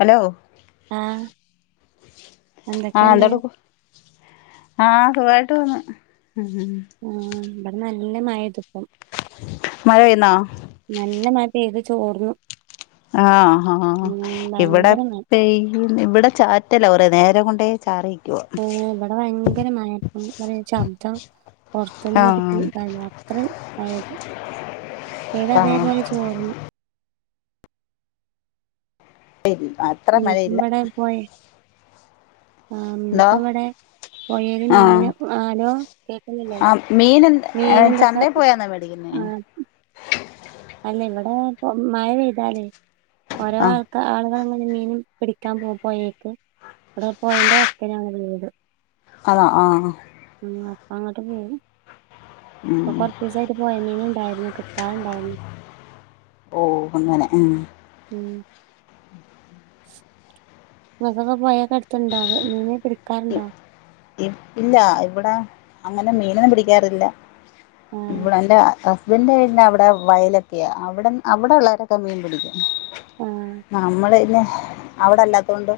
Hello? ആഹ് എന്തൊക്കെയുണ്ട്? ആഹ് സുഖായിട്ട് പോന്ന്. ഉം ആ ഇവിടെ നല്ല മഴ ദപ്പും. മഴ പെയ്യുന്നോ നല്ല മയ പെയ്ത് ചോർന്നു. ആ ആ ഉം ഇവിടെ ഭയങ്കര മഴ പെയ് ഇവിടെ ച മറ്റല്ല കൊറെനേര കൊണ്ടെ ചാറി. ഇവിടെ ഭയങ്കരമായട്ടും ശബ്ദം. ആ പുറത്തുന്നും കൊടുക്കയാത്ര അയത് ഏത ആ അതേപോലെ ചോർന്നു. ല്ല അത്ര ഇനിയിപ്പം മഴയില്ല. ആ എന്തോ ഇപ്പൊ ഇവിടെ പോയെല് ആ മീന് ആരോ കേക്കുന്നില്ലേ ആ മീൻ മീനുംന്തൊക്കെ ചന്തേ പോയാന്നോ മേടിക്കുന്നേ ആഹ് അല്ല ഇവിടെ ഇ മഴ പെയ്താലേ ഓരോ ആ ആൾക്ക ആളുക മീനും പിടിക്കാൻ പോ പോയേക്ക് അവിടെ പോയന്റെ വക്കനാണ്ള്ളത്. ആന്നോ ആഹ് ഉ അപ്പ അങ്ങോട്ട് പോവും. ഉം അപ്പൊ കൊറച്ചസായിട്ട് പോയമീൻ ഇണ്ടായിരുന്നു ട്ടണ്ട [unintelligible] ഓ അങ്ങനെ ഉം. ഉം മക്കൊക്കെ പോയക്കടുത്തുണ്ടാവ മീനെ പിടിക്കാറുണ്ടോ? ഇ ഇല്ല ഇവിടെ അങ്ങനെ മീനൊന്നും പിടിക്കാറില്ല. ആഹ് ഇടെ എന്റെ ഹസ്ബൻഡന്റെ ക അവിടെ വയലൊക്കെയ അവിടെ അവിടെ ഉള്ളവരൊക്കെ മീൻ പിടിക്കും. ആഹ് നമ്മള് പിന്നെ അവിടെല്ലാത്തൊണ്ട്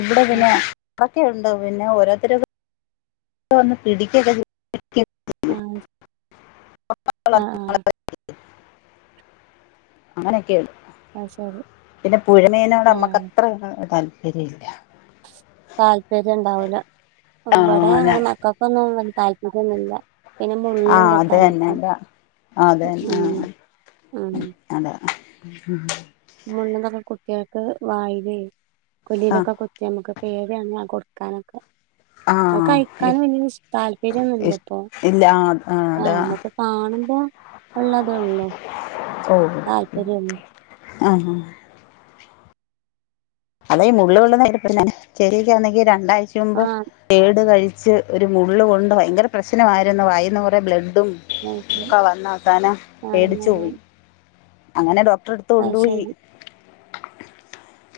ഇവിടെ പിന്നെ ആഹ് അടൊക്കെുണ്ട് പിന്നെ ഓരോരുത്തര വന്ന് പിടിക്കൊക്കെ ചെയ ആഹ് ആഹ് ആഹ് [unintelligible] അങ്ങനെയൊക്കെയ. ആഹ ശരി പിന്നെ പുഴമേനോട് അമ്മക്ക് ആഹ് അത്ര താല്പര്യ ഇല്ല താല്പര്യം ഉണ്ടാവൂല ആഹ് ഇവിടെ അതെ അങ്ങനെ മക്കൾക്കൊന്നും താല്പര്യംൊന്നുമില്ല ആഹ അത തന്നെന്താ അതന്നെ ഉം ആഹ അത ആ മണ്ണന്നോ ക്കെ കുട്ടികൾക്ക് വായില് ആ കൊലിയിലൊക്കെ കുത്തി നമുക്ക് പേഡിയാണ് കൊടുക്കാനൊക്കെ ആ അത് കഴിക്കാനും വലിയ താല്പര്യംൊന്നുമല്ല ഇപ്പൊ ഇല്ല ആ ആഹ അതാ നമ്മുക്ക് കാണുമ്പോ ഉള്ളത ഉള്ളോ താല്പര്യമില്ല ആഹ ആ അതെ മുള്ള് വെള്ളന്നപ്പന്നെ ശെരിക്കന്നെങ്കി രണ്ടാഴ്ച മുുമ്പ് ആഹ് ഏട് കഴി വച്ച് ഒരു മള്ള് കൊണ്ട് ഭയങ്കര പ്രശ്നമായിരുന്നു വായന്ന് കുറേ ബ്ലഡ് ഉം അത് ശരി വന്നാക്കാന ആ പേടിച്ചു പോയി അങ്ങനെദ്രോ തട്ടടുത്ത അത് കൊണ്ടുപോയി ശരി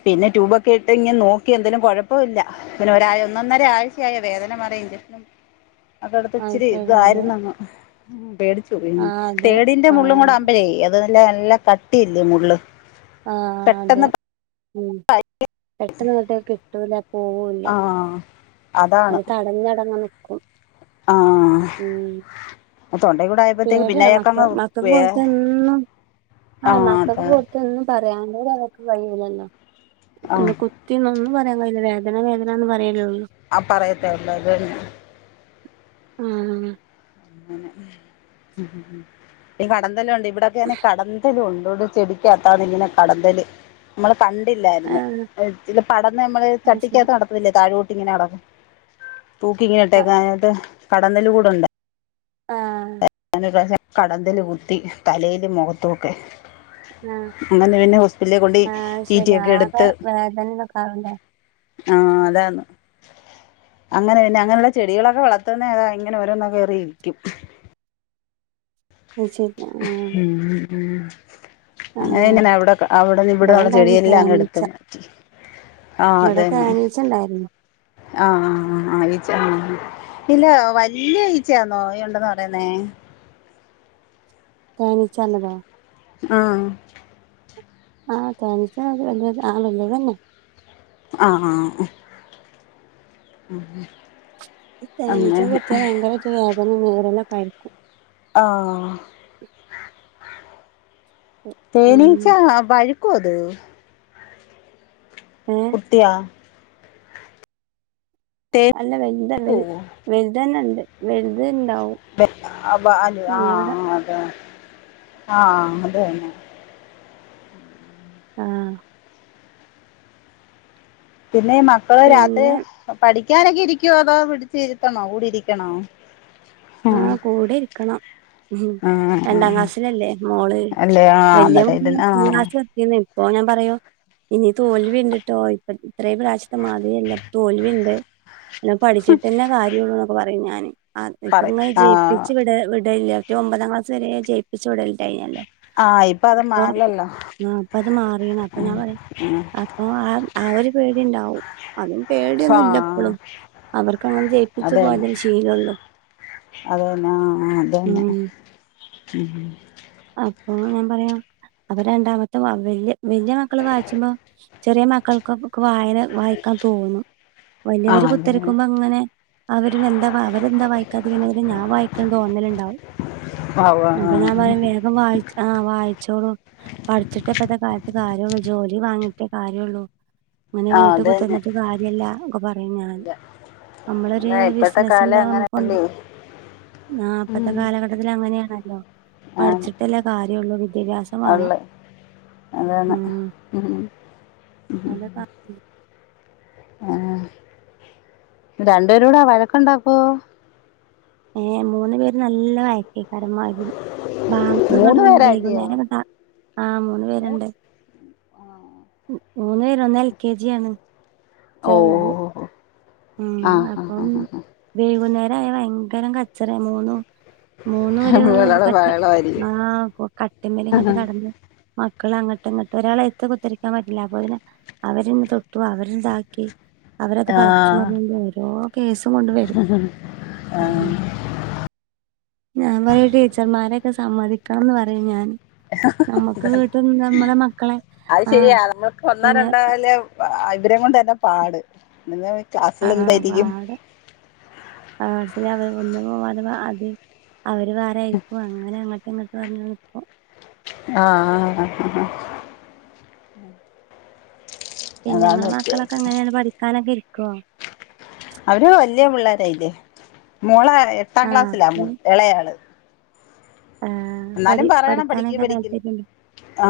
പിന്നെ ട്യൂബൊക്കെ ഇട്ട് ഇങ്ങനെ നോക്കി എന്തതിനുംഴപ്പമ ഇില്ല പിന്നെ ഒരാ ഒന്നൊന്നര ആഴ്ചയായ വേദനപറയാൻ [inaudible] അദോടത്തി അത് ഇച്ചിരി ശരി അത് ഇതായിരുന്നങ് പേടി ആ അതെ തേടിന്റെ ആ മുള്ളും കൂടെ അമ്പല അത്ല്ല എല്ലാം കട്ടിയില്ലേ മള്ള് ആഹ അതെ ഉം പെട്ടെന്ന് തട്ടേ കിട്ടൂല പോവൂല്ല ആ അത് അതാണ് തടഞ്ഞടങ്ങ നക്കും ആ ഉം തൊണ്ടയും കൂടെ ആയപ്പോഴത്തേക്ക് പേട പിന്നെ മക്ക അയാൾക്കങ്ങ് മക്കക്ക് വേ പോലത്തെന്നും ആ ആഹ മക്കൾക്ക് അതെ കൊറത്തൊന്നും പറയാണ്ടടെ അവക്ക് കഴൂല്ലല്ലോ ആ കുത്തിന്നൊന്നും പറയാാന ഇ വേദന വേദനയന്ന് പറയുള്ളൂ അപ്പർ എത്തെല്ല വണ ഉംആ അങ്ങ ഈ കടന്തലും ഉണ്ട് ഇവിടെൊക്കെന്നെ കടംന്തലും ഉണ്ട് അതോട് ചെടിക്കകത്താണ് ഇങ്ങനെ കടന്നൽ നമ്മള ആ കണ്ടില്ലായിരുന്നു ചില പടന്ന് നമ്മള് അത് ശരി ചട്ടിക്കകത്ത് നടത്തുന്നില്ല താഴട്ട ഇങ്ങനെ അടക്കും തൂക്കി ഇങ്ങനെ ആ ഇട്ടക്ക അിട്ട് കടന്നല് കൂടെണ്ട് ആഹ കടന്തൽ കുത്തി തലൽ മുഖത്തൊക്കെ [inaudible] അങ്ങനെ പിന്നെ ഹോസ്പിറ്റലെ കൊണ്ട് ആ ശരി റ്റിറ്റിഒക്കെ ആകെ എടുത്ത് വേദന ഇതൊക്കാവൂലേ ആഹ അതന് അങ്ങനെ പിന്നെ അങ്ങനെയുള്ള ചെടികളൊക്കെ വളർത്തുന്ന ഏതാ ഇങ്ങനെ ഓരോന്ന കേറി ഇരിക്കും നിച്ചി ആ ഉ ആ അങ്ങനെ ഇങ്ങനെ എവിടെ അവിടെന്ന് ഇവിടന്നുള്ള ഇബടെണ്ടായിരുന്നു ചെടിയെല്ലാം അങ്ങ് എടുത്ത് തേനീച്ച മാറ്റി ഇവിടെ തേനീച്ച ഉണ്ടായിരുന്നു ആഹ ആ ആ ആ ഈച്ച ആ ഇല്ല വല്യ ഈച്ചയാന്നോ ഉണ്ടന്ന് പറയുന്നേ തേനീച്ച ല്ലദോ ആഹ ആഹ തനസ ആ വല്ലേ തന്നെ ആ ഉ തെനിച്ച കുതിയ ഭയങ്കര വേദന നേരിലൊക്കെ ആയിരിക്കും ആഹ തേനീച്ച ഉം വഴ കൊതു ഏഹ് കുതിയ അല്ല വലുത പഴുക്കുവോ വലുതന്ന ഉണ്ട് വലുത് ഉണ്ടാവും അ അ ഞങ്ങളുടെ ആഹ് അതെ. ആ അതെന്നെ. ആ. പിന്നെ ഈ മക്കള് രാത്രി പിന്നെ പഠ നൊക്കെ ഇരിക്കുവോ അതോ പിടിച്ച് ഇരുത്തണോ കൂടി ഇരിക്കണോ? ആ ആഹ് കൂടെ ഇരിക്കണം ഉം ആഹ് രണ്ടാം ആഹ് ക്ലാസ്സിലല്ലേ മോള്. അല്ലേ ആ വലിയ അന്നേരം ഇതിന് ആ [unintelligible] ഇപ്പൊ ഞാൻ പറയോ ഇനി തോൽവി ഉണ്ട്ട്ടോ ഇപ്പ ഇത്രയും പ്രാവശ്യത്തെ മാതിരില്ല തോൽവിണ്ട്. അല്ല പഠിച്ചിട്ട് തന്നെ കാര്യമള്ളൂ എന്നൊക്കെ പറയും ഞാന് ഇപ്പ പറയും ഇങ്ങനെ ആ ജയിപ്പിച്ച് വിട വിടല ഒമ്പതാം ക്ലാസ് വരെ ജയിപ്പിച്ചു വിടലിണ്ടാഞ്ഞല്ലോ. ആഹ് ഇപ്പ അത് മാറിയല്ലോ. ആ അപ്പ അത് മാറാണ് അപ്പൊ ഞാൻ പറയാ അപ്പൊ ആ ആ ഒരു പേടി ഉണ്ടാവും അതും പേടി ആ. അവർക്ക് അങ്ങനെ ജയിപ്പിച്ചു പോയതിൽ ശീലള്ളൂ. അത് തന്നെ അത് തന്നെ ഉം. അപ്പൊ ഞാൻ പറയാ അപ്പൊ രണ്ടാമത്തെ വല്യ വല്യ മക്കള് വായിച്ച്പോ ചെറിയ മക്കൾക്ക് വായന വായിക്കാൻ തോന്നും. ആ വലിയവര് അതന്നെ കുത്തിരിക്കുമ്പോ അങ്ങനെ അവര് എന്താ അവരെന്താ വായി [unintelligible] ഞാൻ വായിക്കണ്ടോ തോന്നലുണ്ടാവും. ആ അതന്നെ ആ അപ്പൊ ഞാൻ പറയ വേഗം വായി ആ വായി ച്ചോളൂ പഠിച്ചിട്ടേപ്പത്തെ കാലത്ത് കാര്യള്ളൂ ജോലി വാങ്ങിട്ടേ കാര്യള്ളൂ. അങ്ങനെ ആ വീട്ടിൽ അതന്നെ കുത്തിരിന്നിട്ട് കാര്യല്ല ഒക്കെ പറയും ഞാൻ നമ്മളൊരു അതെ ഇപ്പഴത്തെ ബിസിനസ് കാലം എന്താ നമുക്കുണ്ട് അങ്ങനെയല്ലേ ആ ഇപ്പത്തെ കാലഘട്ടത്തിൽ അങ്ങനെയാണല്ലോ. ആ പഠിച്ചിട്ടല്ല കാര്യമുള്ളൂ വിദ്യാഭ്യാസം വേണം. അതെ. ഉം [unintelligible] ആ രണ്ടുപേര് കൂടെ വഴക്കുണ്ടാക്കോ? ഏ മൂന്ന് പേര് നല്ല വഴക്കേക്കാരം [unintelligible] മൂന്ന് പേരല്ലയോ വൈകുന്നേരംങ്ങട്ടാ ആ മൂന്നു പേരുണ്ട്. മൂന്ന് പേര് ഒന്ന് എൽ കെ ജി ആണ് ഓ ചെറുത്. ഉം ആ ആ അപ്പം ആ ആ വൈകുന്നേരായ ഭയങ്കരം കച്ചറ മൂന്നും മൂന്നും ആ ഒരു ഒരാള് കട്ട ആ ബഹളമായിരിക്കും കട്ടിമ്മല് ഇങ്ങോട്ട് കടന്ന് മക്കൾ അങ്ങട്ട് ഇങ്ങോട്ട് ഒരാളെ എത്ത് കുത്തിരിക്കാൻ പറ്റില്ല അപ്പൊ അവരിന്ന് തൊട്ടു അവര്താക്കി അവരൊക്കെ പറ ആ [unintelligible] ഓരോ കേസും കൊണ്ട് വരും. ഞാൻ പറയ ടീച്ചർമാരൊക്കെ സമ്മതിക്കണന്ന് പറയും ഞാൻ നമ്മുക്ക് വീട്ടിൽ നിന്ന് നമ്മളെ മക്കളെ അത് ആഹ് ശരിയാ നമ്മുക്ക് ഒന്നോ പിന്നെ രണ്ടാല ഇവരം കൊണ്ട് തന്നെ പാട് ആ ക്ലാസ്സിൽ എന്തായിരിക്കും പാട് [unintelligible] അവര് വേറെ ആയിരിക്കും അങ്ങനെ അങ്ങട്ട ഇങ്ങോട്ട് പറഞ്ഞ് നിക്കും ആ പിന്നെ നിങ്ങളെ മക്കളൊക്കെ എങ്ങനെയാണ് പഠിക്കാനൊക്കെ ഇരിക്കുവോ അവര് വല്യ പിള്ളോരായില്ലേ മോളെ എട്ടാം ക്ലാസ്സിലാ ആഹ് ഇളയാള് ആഹ് പഠി എന്നാലും പറയണം പഠിക്ക് പഠിക്കാനൊക്കെ പഠിക്ക് താല്പര്യണ്ട് ആ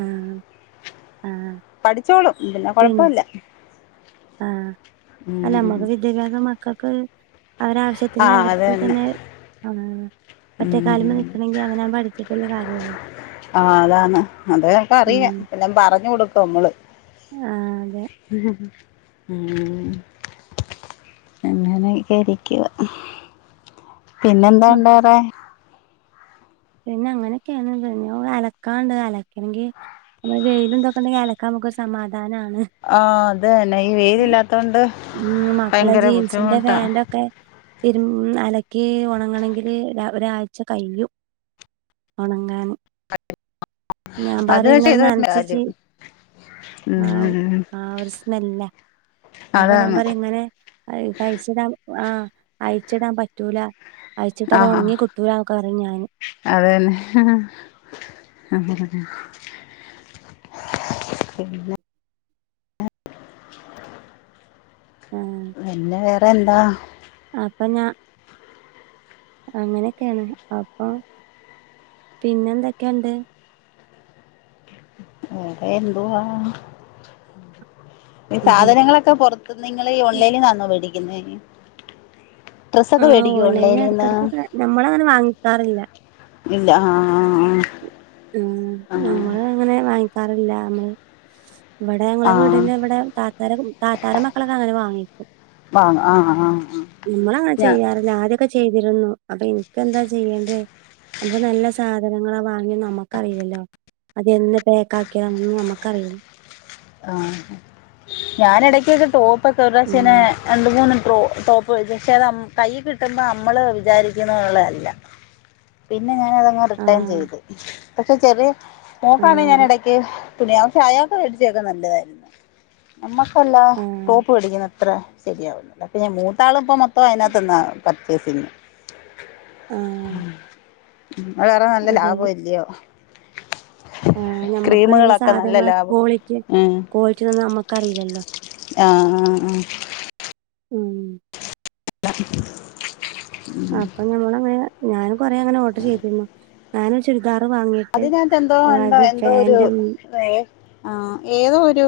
ആഹ് ആഹ് പഠിച്ചോളും പിന്നെ കൊഴപ്പല്ല ആ അല്ല ഉം നമ്മക്ക് വിദ്യാഭ്യാസം മക്കൾക്ക് അവരാവശ്യത്തിന് ആഹ് അത് അവർക്ക് തന്നെ ആ ഒറ്റക്കാലില് ഉം നിൽക്കണമെങ്കി അവനാ പഠിച്ചിട്ടില്ല കാര്യള്ളൂ ആ അതാണ് അതെക്കെ ഉം അറിയാം പിന്നെ പറഞ്ഞു കൊടുക്കും മ്മള് ആഹ് അതെ ഉം ഉം അങ്ങനെക്കെ ഇരിക്കുവാ മ- പിന്നെന്താണ്ടാറെ പിന്നെ അങ്ങനെക്കെയാണല്ലേ ഇനി ഒ അലക്കാണ്ട് അലക്കണെങ്കി നമ്മള് വെയിലും ഇതൊക്കണ്ടെങ്കിൽ അലക്കാൻ നമുക്കൊരു സമാധാനാണ് അതന്നെ ഈ വെയില് ഇല്ലാത്തോണ്ട് ഉം മക്കളെ ജീൻസിന്റെ പാന്റ് ഒക്കെ തിരൂൾ അലക്കി ഉണങ്ങണങ്കില് ര ഒരാഴ്ച കയ്യും ഉണങ്ങാന് ഞാൻ അത് പറയും പക്ഷെ ഇങ്ങനെ ഇത് കാര്യം നൻച്ചിച്ചി ആ ഉം ആ ഒരു സ്മെല്ല അപ്പൊ ഞാൻ അതാണ് പറയും ഇങ്ങനെ അഴ് അഴിച്ചിടാം ആഹ് അയച്ചിടാൻ പറ്റൂല അയച്ചിട്ട് അത് ഉണങ്ങി കിട്ടൂല എന്നൊക്കെ പറയും ഞാൻ അതെന്നെ ഇല്ല പിന്നെ വേറെ എന്താ അപ്പഞാ അങ്ങനെയൊക്കെയാണ് അപ്പം പിന്നെ എന്തൊക്കെ ഒണ്ട് വേറെ എന്തുവാ ഈ സാധനങ്ങളൊക്കെ പൊറത്തിന്ന് നിങ്ങളേ ഓൺലൈന്നാന്നോ മേടിക്കുന്നേ ഡ്രസ്സൊക്കെ ആഹ് മേടിക്കോ ഓൺലൈന് ഓൺലൈനിന്ന് അട്ക്കട് കൊക്ക നമ്മളങ്ങനെ വാങ്ങിക്കാറില്ല ഇല്ലാ ആ ആ ആ ഉം നമ്മള് അങ്ങനെ വാങ്ങിക്കാറില്ല നമ്മള് ഇവിടെ ഞങ്ങളെ ആഹ് ആഹ് വീടിന്റവിടെ താത്താര താത്താര മക്കളൊക്കെ അങ്ങനെ വാങ്ങി വാങ്ങും ആഹ് ആഹ് ആഹ് നമ്മളങ്ങന ഞാ ചെയ്യാറില്ല ആദ്യക്കെ ചെയ്തിരുന്നു അപ്പൊ എൻക്കെന്താ ചെയ്യേണ്ടേ അപ്പം നല്ല സാധനങ്ങളവാങ്ങി നമ്മ ക്കറിയില്ലല്ലോ അത് എന്ന് പേക്കാകിയതാ ഒന്നും നമ്മുക്കറി ആ ഞാൻ എടക്കൊക്കെ ടോപ്പൊക്ക ഒരു പ്രാവശേനെ ഉം രണ്ട് മൂന്ന് ട്രോ ടോപ്പ് പക്ഷെ അത് അം കൈയ്യികിട്ടമ്പം അമ്മള് വിചാരിക്കുന്നുള്ളതല്ല പിന്നെ ഞാന് അതങ്ങ് റിട്ടേൺ ആഹ് ചെയ്ത് പക്ഷെ ചെറിയ മോക്കാണേ ആഹ് ഞാൻ അതെ ഇടക്ക് തുണി പക്ഷേ അയാൾക്ക് മേടിച്ചക്കെ നല്ലതായിരുന്നു നമ്മക്ക് പല്ലാ ആഹ് ടോപ്പ് മേടിക്കുന്ന എത്ര ശരിയാവുന്നില്ല അപ്പൊ ഞാൻ മൂത്താളും ഇപ്പ മൊത്തം അയിനാ ത്തീന്നാ പർച്ചേസ് ചെയ്യുന്നുന്നേ ആഹ് വേറെ നല്ല ലാഭം ഇല്ല്യോ ആ ഞമ്മക്ക് അതിന് നല്ല സാധനങ്ങൾ പോ ലാഭം കോളിക്കേ ഉം. കോളിറ്റി ഇതൊന്നും നമ്മക്കറിയില്ലല്ലോ ആ ആ ആ ഉം അപ്പൊ ഞമ്മള അങ്ങനെ ഞാന് കൊറെേ അങ്ങനെ ഓർഡർ ചെയ്തിരുന്നു ഞാനൊക്കൊരു ച്ചു അതിനകത്ത് എന്തോ ഒണ്ടോ എന്തോ ഒരു പാന്റും വേ ആഹ് ഏതോ ഒരു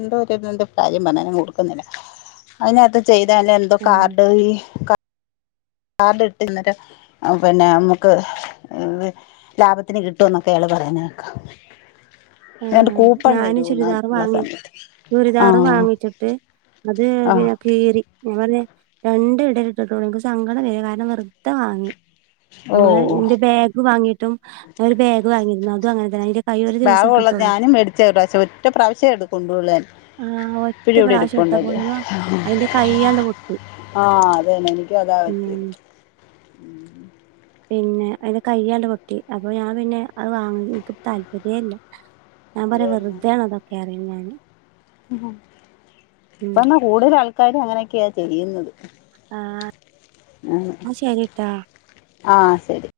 എന്തോ ഒര്തിന്റെ കാര്യം പറഞ്ഞാരിന്ന് ഞാൻ ഓർക്കുന്നില്ല അതിനകത്ത് ചെയ്താ അല്ല എന്തോ ആഹ് കാർഡ് ഈ ക കാർഡ് ഇട്ട് ഇന്നരം പിന്നെ ഞമുക്ക് ഇത് ലാഭത്തിന് കിട്ടുന്നൊക്കെ എള് പറയനേക്കാം ആ ഞാന് ചുരിദാർ വാങ്ങി സമയത്ത് ആ ചുരിദാർ വാങ്ങിച്ചിട്ട് അത് ആ പിന്നെ കീറി ഞാപറഞ്ഞ് രണ്ട് ഇഡലിതട്ടു എൻക്ക് സങ്കടംവരും കാരണം വെറുത വാങ്ങി ഓ നമ്മള് എന്റെ ബാഗ് വാങ്ങിയിട്ടും ഒരു ബാഗ് വാങ്ങിരുന്നു അതും അങ്ങനെ തന്നെ ആയ് ഒരു ദിവസിട്ടു ഭാഗമുള്ളത് ഞാനും മേടിച്ച് ഒര് പ്രാവശ്യം ഒറ്റ പ്രവശേ എടുകൊണ്ടുള്ളേൻ ആഹ ഒറ്റ പ്രാവശ്യം എടുത്താ പോണല്ലോ അതിന്റെ കൈ്യണ്ട് പൊട്ടി ആഹ അത തന്നെ എനിക്കും അതാ ഉം പറ്റല്ല പിന്നെ അതിത് കഴിയാണ്ട് പൊട്ടി അപ്പൊ ഞാൻ പിന്നെ അത് വാങ്ങ എക്ക് താല്പര്യ ഇല്ല ഞാൻ അത് പറയാ വെറുതെ ആണ അതൊക്കെ അറിയുന്നാന് ഇപ്പെന്നാ കൂടുതൽ ആൾക്കാര് അങ്ങനൊക്കെയാ ചെയ്യുന്നത് ആഹ ആ ശരിട്ടാ ആ ശരി